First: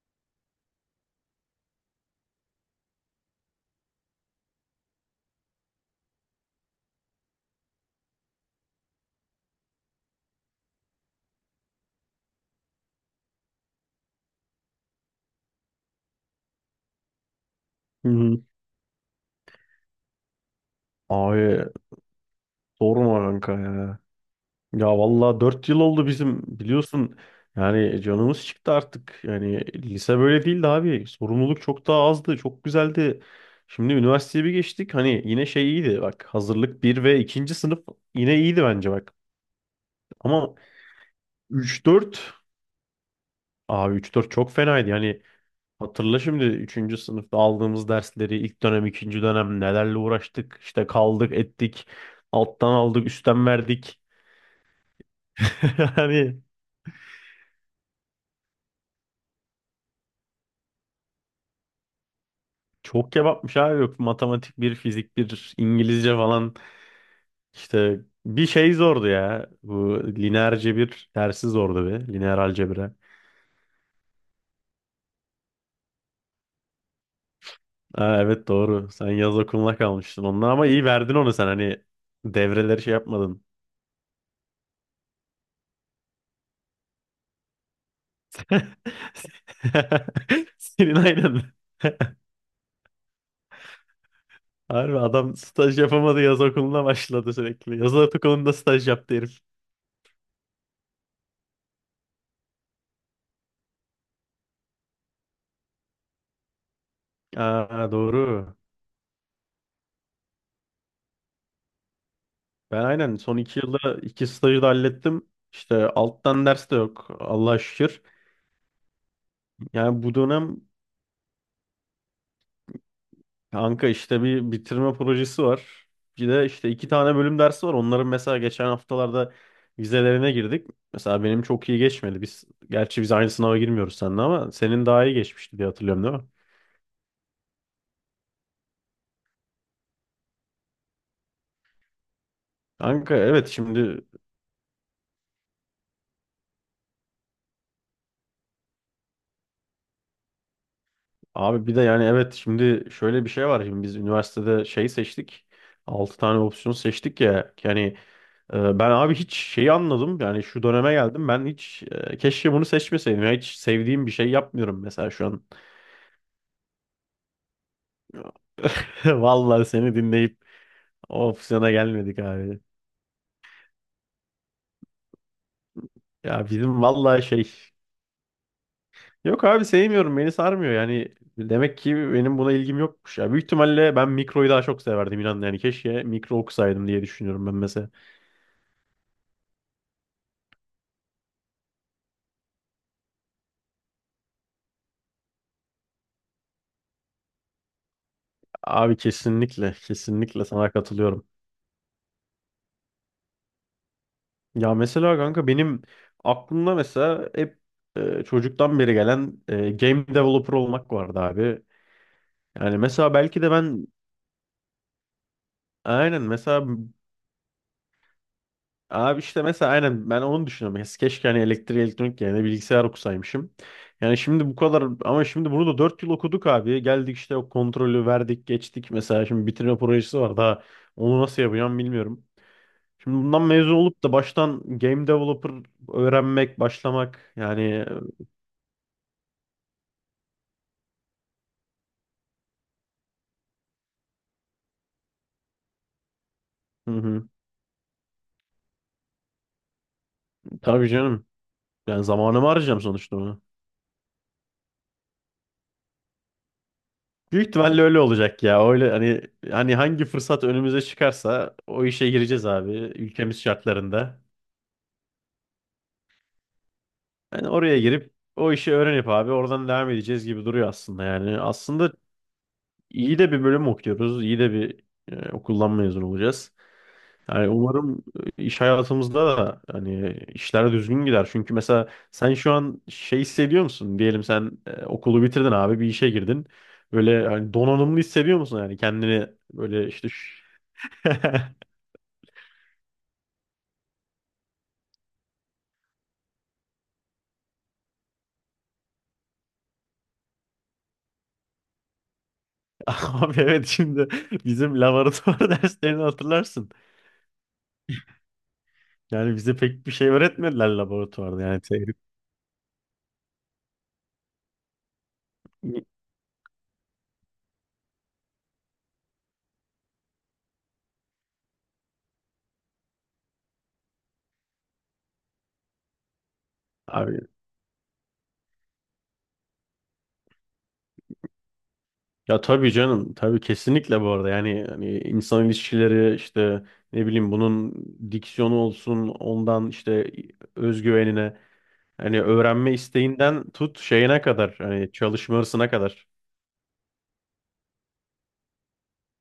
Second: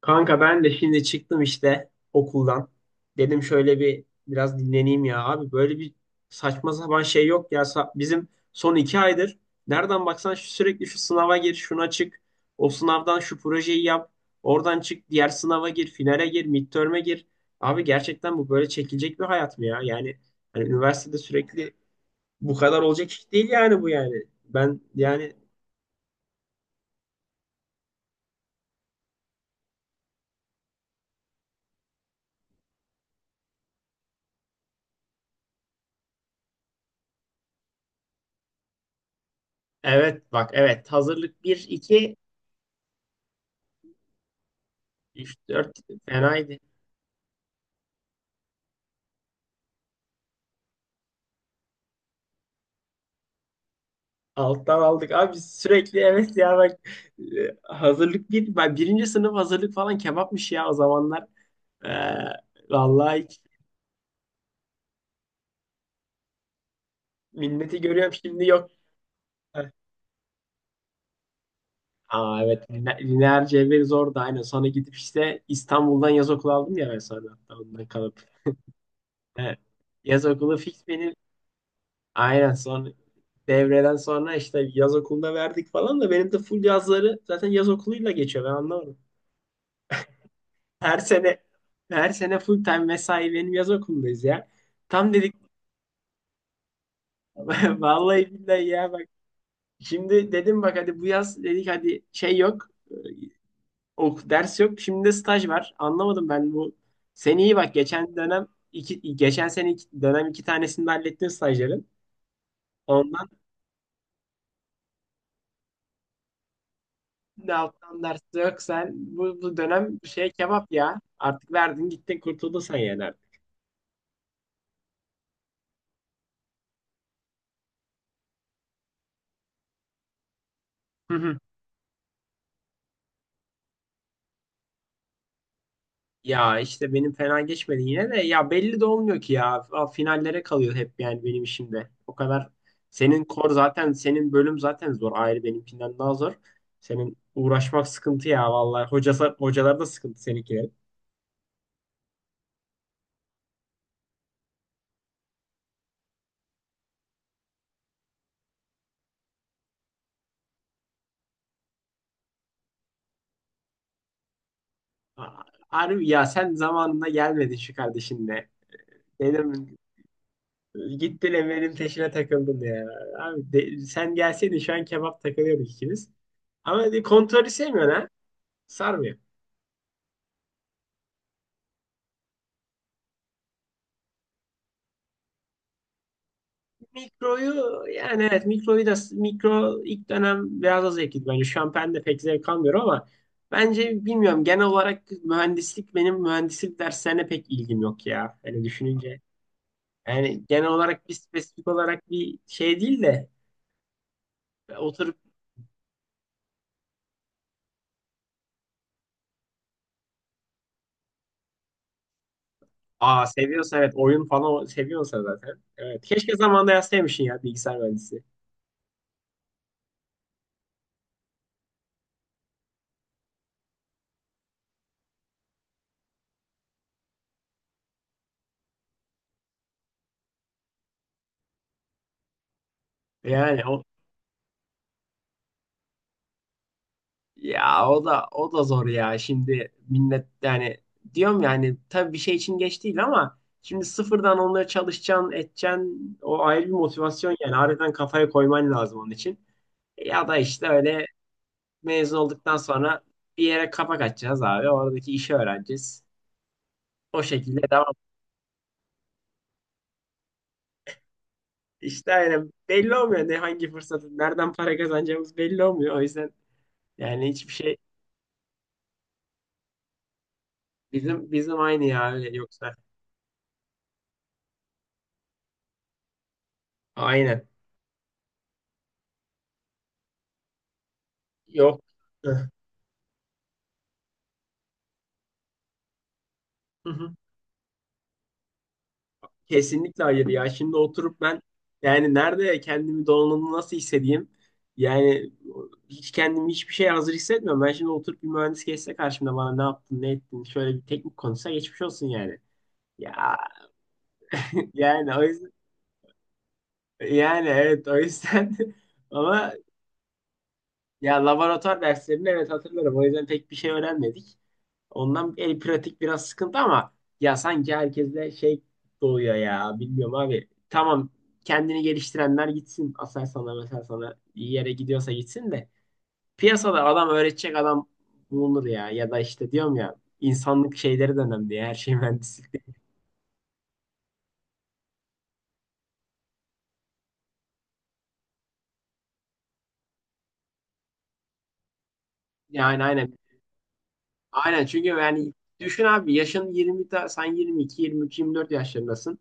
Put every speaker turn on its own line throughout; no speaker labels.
Kanka ben de şimdi çıktım işte okuldan. Dedim şöyle bir biraz dinleneyim ya abi. Böyle bir saçma sapan şey yok ya. Bizim son 2 aydır nereden baksan sürekli şu sınava gir, şuna çık. O sınavdan şu projeyi yap. Oradan çık, diğer sınava gir, finale gir, midterm'e gir. Abi
Hı
gerçekten
hı.
bu böyle çekilecek bir hayat mı ya? Yani hani üniversitede
Abi
sürekli bu kadar olacak
sorma
iş değil
kanka
yani bu
ya.
yani. Ben
Ya
yani
vallahi 4 yıl oldu bizim biliyorsun. Yani canımız çıktı artık. Yani lise böyle değildi abi. Sorumluluk çok daha azdı. Çok güzeldi. Şimdi üniversiteye bir geçtik. Hani yine şey iyiydi. Bak hazırlık bir ve ikinci sınıf yine iyiydi bence bak.
evet bak
Ama
evet hazırlık 1,
üç
2,
dört, abi üç dört çok fenaydı. Yani
3, 4
hatırla şimdi
fenaydı.
üçüncü sınıfta aldığımız dersleri ilk dönem ikinci dönem nelerle uğraştık. İşte kaldık ettik. Alttan aldık üstten verdik.
Alttan aldık. Abi sürekli evet
Yani
ya bak hazırlık bir, ben birinci sınıf hazırlık falan kebapmış ya o zamanlar. Ee,
çok
vallahi hiç
kebapmış abi, yok matematik bir fizik bir İngilizce falan
minneti
işte
görüyorum şimdi
bir
yok.
şey zordu ya,
Heh.
bu lineer cebir dersi zordu be, lineer
Aa evet
algebra.
lineer cebir zordu aynen. Sonra gidip işte İstanbul'dan yaz okulu aldım ya ben sonra hatta ondan kalıp.
Aa, evet doğru, sen yaz
Evet.
okuluna
Yaz
kalmıştın onunla
okulu
ama iyi
fix benim.
verdin onu sen, hani
Aynen
devreleri şey
son
yapmadın.
devreden sonra işte yaz okulunda verdik falan da benim de full yazları zaten yaz okuluyla geçiyor ben anlamadım.
Senin
Her sene
aynen.
her sene full time mesai benim yaz okulundayız ya.
Harbi
Tam dedik
adam staj yapamadı, yaz okuluna başladı sürekli. Yaz
vallahi
okulunda
billahi
staj
ya bak.
yaptı herif.
Şimdi dedim bak hadi bu yaz dedik hadi şey yok. Ok, ders yok. Şimdi de staj var. Anlamadım ben bu. Sen iyi bak
Aa,
geçen dönem
doğru.
iki, geçen sene iki, dönem iki tanesini de hallettin stajların.
Ben aynen
Ondan
son 2 yılda iki stajı da hallettim. İşte alttan ders de yok,
da
Allah'a
alttan
şükür.
ders yok sen. Bu dönem
Yani bu
şey
dönem
kebap ya. Artık verdin gittin kurtuldun sen yani artık.
kanka işte bir bitirme projesi var. Bir de işte iki tane bölüm dersi var. Onların mesela geçen haftalarda vizelerine girdik. Mesela benim çok iyi geçmedi. Biz gerçi biz aynı sınava girmiyoruz seninle ama senin daha iyi geçmişti diye hatırlıyorum, değil mi?
Ya işte benim fena geçmedi yine de ya belli de olmuyor ki ya finallere kalıyor hep yani benim işimde. O kadar
Kanka
senin
evet
kor zaten
şimdi,
senin bölüm zaten zor ayrı benimkinden daha zor. Senin uğraşmak sıkıntı ya vallahi hocası hocalar da sıkıntı seninkilerin.
abi bir de, yani evet şimdi şöyle bir şey var. Şimdi biz üniversitede şey seçtik. Altı tane opsiyon seçtik ya. Yani ben abi hiç şeyi anladım. Yani şu döneme geldim. Ben hiç keşke bunu seçmeseydim. Ya hiç sevdiğim bir şey yapmıyorum mesela şu
A-
an.
Harbi ya sen zamanında gelmedin şu kardeşinle.
Vallahi
Benim
seni dinleyip o
gittin
opsiyona
Emel'in peşine
gelmedik abi.
takıldın ya. Abi sen gelseydin şu an kebap takılıyorduk ikimiz.
Ya bizim
Ama
vallahi
kontrolü
şey.
sevmiyorsun ha. Sarmıyor.
Yok abi sevmiyorum. Beni sarmıyor. Yani demek ki benim buna ilgim yokmuş ya. Büyük ihtimalle ben mikroyu daha çok severdim, inan. Yani keşke mikro okusaydım diye düşünüyorum ben
Mikroyu
mesela.
yani evet mikroyu da mikro ilk dönem biraz az zevkliydi bence. Şampen de pek zevk almıyorum ama bence bilmiyorum genel olarak mühendislik benim mühendislik derslerine pek ilgim yok ya. Hani
Abi
düşününce
kesinlikle,
yani
kesinlikle
genel
sana
olarak bir
katılıyorum.
spesifik olarak bir şey değil de
Ya
oturup
mesela kanka benim aklımda mesela hep çocuktan beri gelen game developer olmak vardı abi. Yani mesela
aa
belki de
seviyorsa
ben
evet oyun falan seviyorsa zaten. Evet
aynen
keşke
mesela
zamanında yazsaymışsın ya bilgisayar mühendisi.
abi işte mesela aynen ben onu düşünüyorum. Ya keşke hani elektrik elektronik yerine bilgisayar okusaymışım. Yani şimdi bu kadar ama şimdi bunu da 4 yıl okuduk abi. Geldik işte, o kontrolü verdik geçtik, mesela şimdi bitirme projesi var daha, onu nasıl yapacağım bilmiyorum. Şimdi bundan
Yani.
mezun olup da baştan game developer öğrenmek, başlamak yani.
Ya, o da zor ya. Şimdi millet yani diyorum yani tabii bir şey için geç değil ama şimdi sıfırdan onları çalışacaksın, edeceksin. O ayrı bir
Hı hı.
motivasyon yani. Harbiden kafaya koyman lazım onun için. Ya da işte
Tabii
öyle
canım. Yani
mezun
zamanımı
olduktan
harcayacağım
sonra
sonuçta onu.
bir yere kapak açacağız abi. Oradaki işi öğreneceğiz. O
Büyük
şekilde
ihtimalle
devam.
öyle olacak ya. Öyle hani hangi fırsat önümüze çıkarsa o
İşte
işe gireceğiz
yani
abi,
belli olmuyor ne
ülkemiz
hangi fırsatı,
şartlarında.
nereden para kazanacağımız belli olmuyor. O yüzden yani
Yani
hiçbir şey
oraya girip o işi öğrenip abi oradan devam edeceğiz gibi duruyor aslında yani.
bizim aynı
Aslında
ya öyle yoksa.
iyi de bir bölüm okuyoruz. İyi de bir okuldan mezun olacağız.
Aynen.
Yani umarım iş hayatımızda da hani işler düzgün gider. Çünkü
Yok.
mesela sen şu an şey hissediyor musun? Diyelim sen okulu bitirdin abi, bir işe girdin. Böyle hani donanımlı hissediyor musun yani kendini, böyle
Kesinlikle
işte
hayır
şu-
ya. Şimdi oturup ben yani nerede kendimi donanımlı nasıl hissedeyim? Yani hiç kendimi hiçbir şeye hazır hissetmiyorum. Ben şimdi oturup bir mühendis geçse karşımda bana ne yaptın, ne ettin, şöyle bir teknik konuşsa geçmiş olsun yani. Ya
Abi evet şimdi bizim
yani o yüzden
laboratuvar derslerini hatırlarsın.
yani evet o yüzden
Yani
ama
bize pek bir şey öğretmediler
ya
laboratuvarda, yani
laboratuvar
teorik.
derslerini evet hatırlarım. O yüzden pek bir şey öğrenmedik. Ondan el pratik biraz sıkıntı ama ya sanki herkeste şey doğuyor ya. Bilmiyorum abi. Tamam kendini geliştirenler gitsin. Aselsan'a mesela sana iyi yere gidiyorsa gitsin de. Piyasada adam öğretecek adam bulunur ya. Ya da işte diyorum ya insanlık şeyleri de önemli ya. Her şey
Ya
mühendislik
tabii
değil.
canım, tabii kesinlikle bu arada. Yani hani insan ilişkileri işte ne bileyim, bunun diksiyonu olsun, ondan işte özgüvenine, hani öğrenme
Yani aynen.
isteğinden tut şeyine kadar,
Aynen çünkü
hani
yani
çalışma hırsına
düşün
kadar.
abi yaşın 20 sen 22, 23, 24 yaşlarındasın.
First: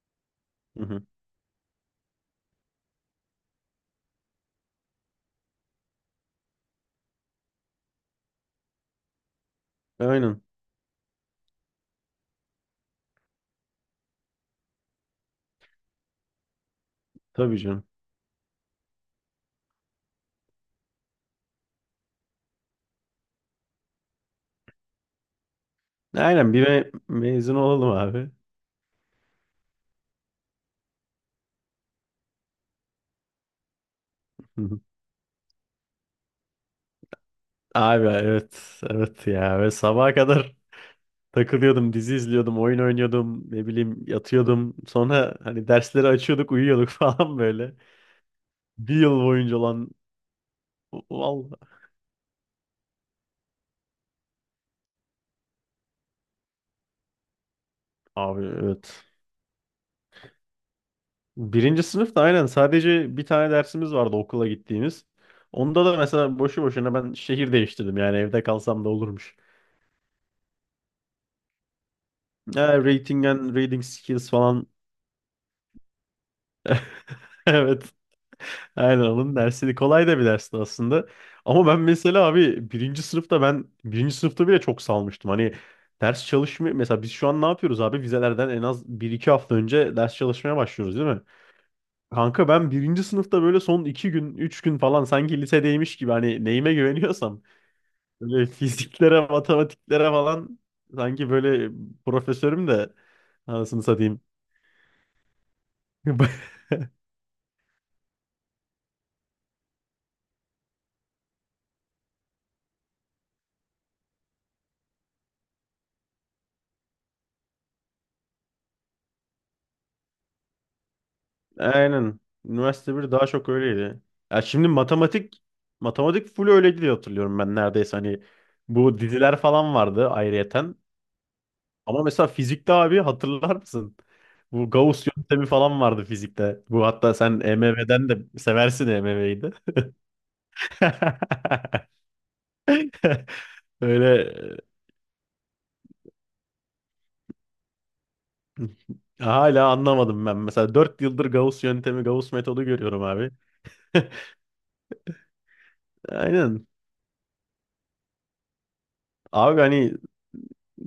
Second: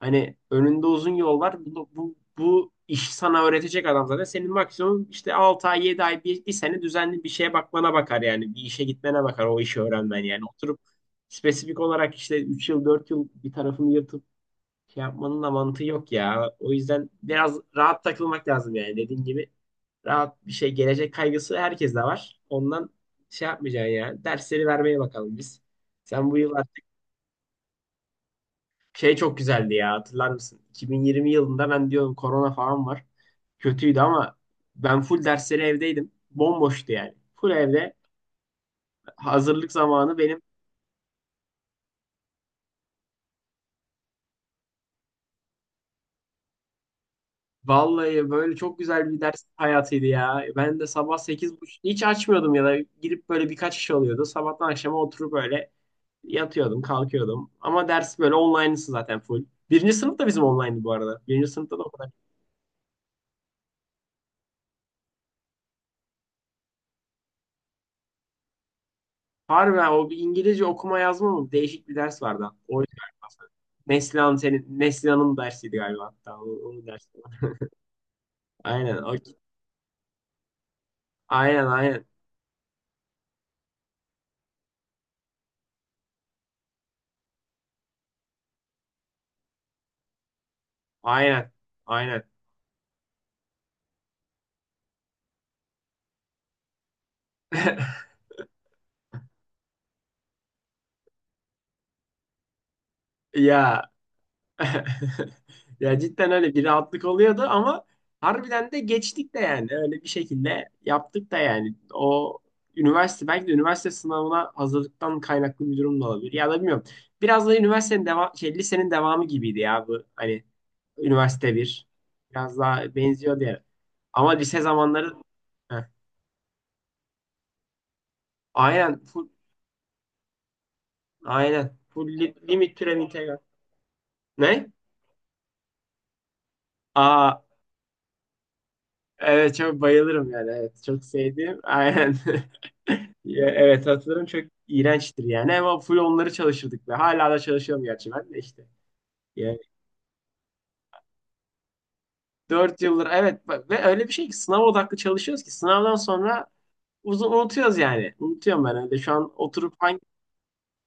Hani
Hı
önünde
hı.
uzun yol var. Bu iş sana öğretecek adam zaten. Senin maksimum işte 6 ay, 7 ay, bir sene düzenli bir şeye bakmana bakar yani. Bir işe gitmene bakar o işi öğrenmen
Aynen.
yani. Oturup spesifik olarak işte 3 yıl, 4 yıl bir tarafını yırtıp şey yapmanın da mantığı yok ya. O yüzden biraz
Tabii canım.
rahat takılmak lazım yani. Dediğim gibi rahat bir şey, gelecek kaygısı herkeste var. Ondan şey yapmayacaksın ya. Dersleri vermeye bakalım biz. Sen bu
Aynen
yıl
bir mezun olalım abi.
şey çok güzeldi ya hatırlar mısın? 2020 yılında ben diyorum korona falan var. Kötüydü ama
Hı hı.
ben full dersleri evdeydim. Bomboştu yani. Full evde
Abi evet, evet ya, ve
hazırlık
sabaha
zamanı benim.
kadar takılıyordum, dizi izliyordum, oyun oynuyordum, ne bileyim yatıyordum. Sonra hani dersleri açıyorduk, uyuyorduk falan böyle.
Vallahi böyle çok
Bir
güzel bir
yıl
ders
boyunca olan.
hayatıydı ya. Ben de sabah
Vallahi
8:30 hiç açmıyordum ya da girip böyle birkaç iş oluyordu. Sabahtan akşama oturup böyle yatıyordum, kalkıyordum. Ama ders böyle
abi
online'sı
evet.
zaten full. Birinci sınıf da bizim online'dı bu arada. Birinci sınıfta
Birinci
da.
sınıfta aynen sadece bir tane dersimiz vardı okula gittiğimiz. Onda da mesela boşu boşuna ben şehir değiştirdim, yani evde kalsam da olurmuş.
Harbi ha, o bir İngilizce okuma yazma mı? Değişik bir ders vardı.
Ha,
O
rating
galiba.
and reading skills
Neslihan senin
falan.
Neslihan'ın dersiydi galiba hatta onun dersi.
Evet.
Aynen
Aynen
o,
onun dersiydi. Kolay da bir dersti aslında.
aynen
Ama ben
aynen
mesela abi birinci sınıfta, ben birinci sınıfta bile çok salmıştım. Hani ders çalışmıyor. Mesela biz şu an ne yapıyoruz abi? Vizelerden en az bir iki hafta önce ders çalışmaya başlıyoruz, değil mi?
aynen aynen.
Kanka ben birinci sınıfta böyle son 2 gün, 3 gün falan, sanki lisedeymiş gibi, hani neyime güveniyorsam böyle fiziklere, matematiklere falan, sanki böyle profesörüm de, anasını
Ya
satayım.
ya cidden öyle bir rahatlık oluyordu ama harbiden de geçtik de yani öyle bir şekilde yaptık da yani o üniversite belki de üniversite sınavına hazırlıktan kaynaklı bir durum da olabilir ya da bilmiyorum. Biraz da üniversitenin devam şey lisenin devamı gibiydi ya bu hani Üniversite bir.
Aynen.
Biraz daha
Üniversite bir daha
benziyor
çok
diye.
öyleydi.
Ama
Ya
lise
şimdi
zamanları.
matematik,
Heh.
matematik full öyleydi diye hatırlıyorum ben neredeyse, hani
Aynen
bu
full
diziler falan vardı ayrıyeten.
aynen
Ama
full
mesela fizikte
limit türev
abi,
integral.
hatırlar mısın?
Ne?
Bu Gauss yöntemi falan vardı fizikte. Bu hatta
Aa
sen EMV'den de seversin, EMV'yi de.
evet çok bayılırım yani evet çok sevdiğim aynen. Ya, evet hatırlarım
Öyle
çok iğrençtir yani ama full onları çalışırdık ve hala da çalışıyorum gerçi ben de işte. Yani
hala anlamadım ben. Mesela 4 yıldır Gauss yöntemi, Gauss metodu
4
görüyorum
yıldır
abi.
evet ve öyle bir şey ki sınav odaklı çalışıyoruz ki sınavdan sonra
Aynen.
uzun unutuyoruz yani. Unutuyorum ben öyle şu an
Abi
oturup
hani
hangi.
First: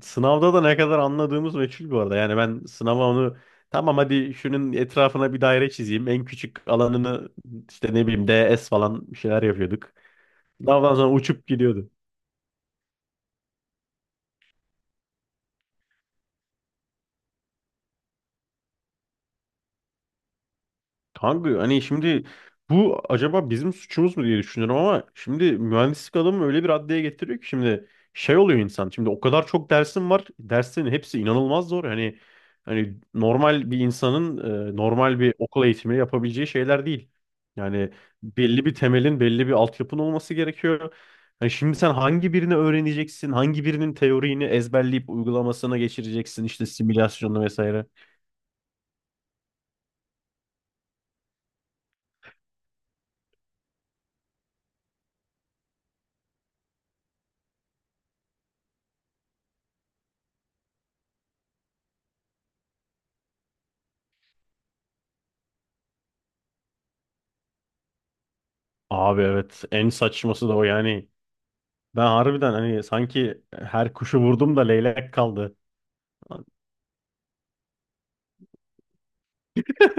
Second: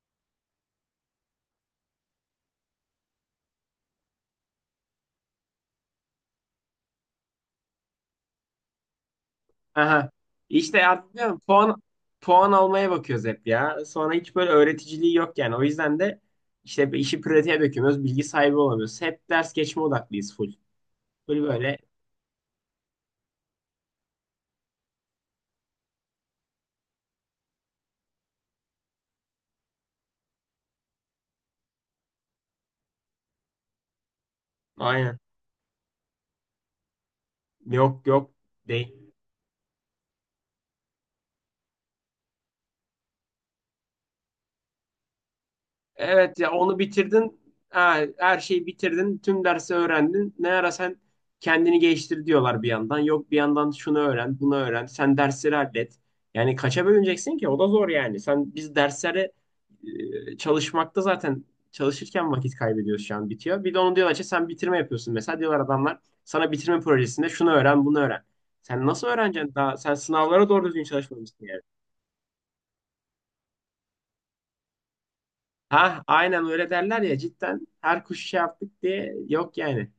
sınavda da ne kadar anladığımız meçhul bu arada. Yani ben sınava onu, tamam hadi şunun etrafına bir daire çizeyim. En küçük alanını işte ne bileyim, DS falan bir şeyler yapıyorduk.
Aha. İşte
Sınavdan sonra
artık diyorum,
uçup gidiyordu.
puan almaya bakıyoruz hep ya. Sonra hiç böyle öğreticiliği yok yani. O yüzden de işte işi pratiğe dökemiyoruz. Bilgi sahibi olamıyoruz. Hep ders geçme odaklıyız full. Full
Kanka
böyle.
hani şimdi bu acaba bizim suçumuz mu diye düşünüyorum ama şimdi mühendislik adamı öyle bir raddeye getiriyor ki, şimdi şey oluyor insan. Şimdi o kadar çok dersin var. Derslerin hepsi inanılmaz zor. Hani normal bir insanın
Aynen.
normal bir okul eğitimi yapabileceği şeyler değil. Yani
Yok, yok
belli bir
değil.
temelin, belli bir altyapın olması gerekiyor. Hani şimdi sen hangi birini öğreneceksin? Hangi birinin teorini ezberleyip uygulamasına
Evet
geçireceksin?
ya
İşte
onu bitirdin.
simülasyonunu vesaire.
Ha, her şeyi bitirdin. Tüm dersi öğrendin. Ne ara sen kendini geliştir diyorlar bir yandan. Yok bir yandan şunu öğren, bunu öğren. Sen dersleri hallet. Yani kaça bölüneceksin ki? O da zor yani. Biz derslere çalışmakta zaten çalışırken vakit kaybediyoruz şu an bitiyor. Bir de onu diyorlar ki sen bitirme yapıyorsun. Mesela diyorlar adamlar sana bitirme projesinde şunu öğren, bunu öğren. Sen nasıl
Abi
öğreneceksin?
evet
Daha
en
sen sınavlara
saçması da o
doğru düzgün
yani.
çalışmamışsın yani.
Ben harbiden hani sanki her kuşu vurdum da leylek kaldı.
Ha, aynen öyle derler ya cidden her kuş şey yaptık diye yok yani.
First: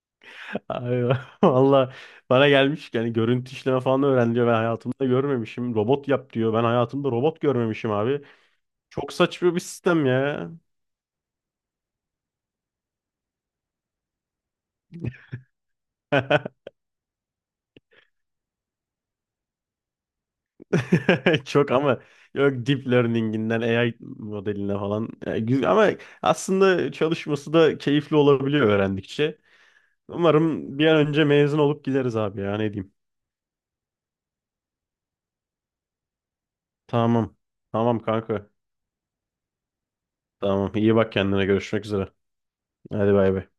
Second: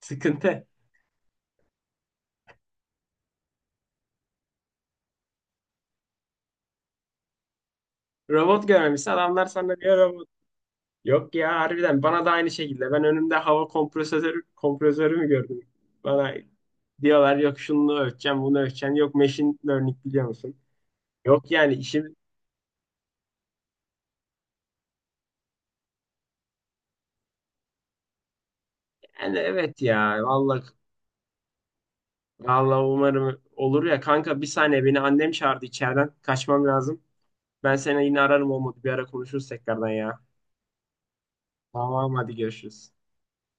Sıkıntı.
Ay, valla bana gelmiş yani, görüntü işleme falan öğren diyor. Ben hayatımda görmemişim. Robot yap diyor. Ben hayatımda robot görmemişim abi.
Robot görmemişse
Çok
adamlar
saçma bir
sana diyor
sistem
robot.
ya.
Yok ya harbiden bana da aynı şekilde. Ben önümde hava kompresörü mü gördüm? Bana diyorlar yok şunu ölçeceğim bunu ölçeceğim. Yok machine learning biliyor musun? Yok
Çok,
yani
ama
işim
yok deep learning'inden AI modeline falan. Yani güzel ama aslında çalışması da keyifli olabiliyor
yani
öğrendikçe.
evet ya vallahi
Umarım bir an önce mezun olup gideriz abi ya, ne
vallahi
diyeyim.
umarım olur ya kanka bir saniye beni annem çağırdı içeriden kaçmam lazım.
Tamam.
Ben
Tamam
seni yine
kanka.
ararım olmadı bir ara konuşuruz tekrardan ya.
Tamam. iyi bak kendine. Görüşmek üzere.
Tamam hadi görüşürüz.
Hadi bay bay.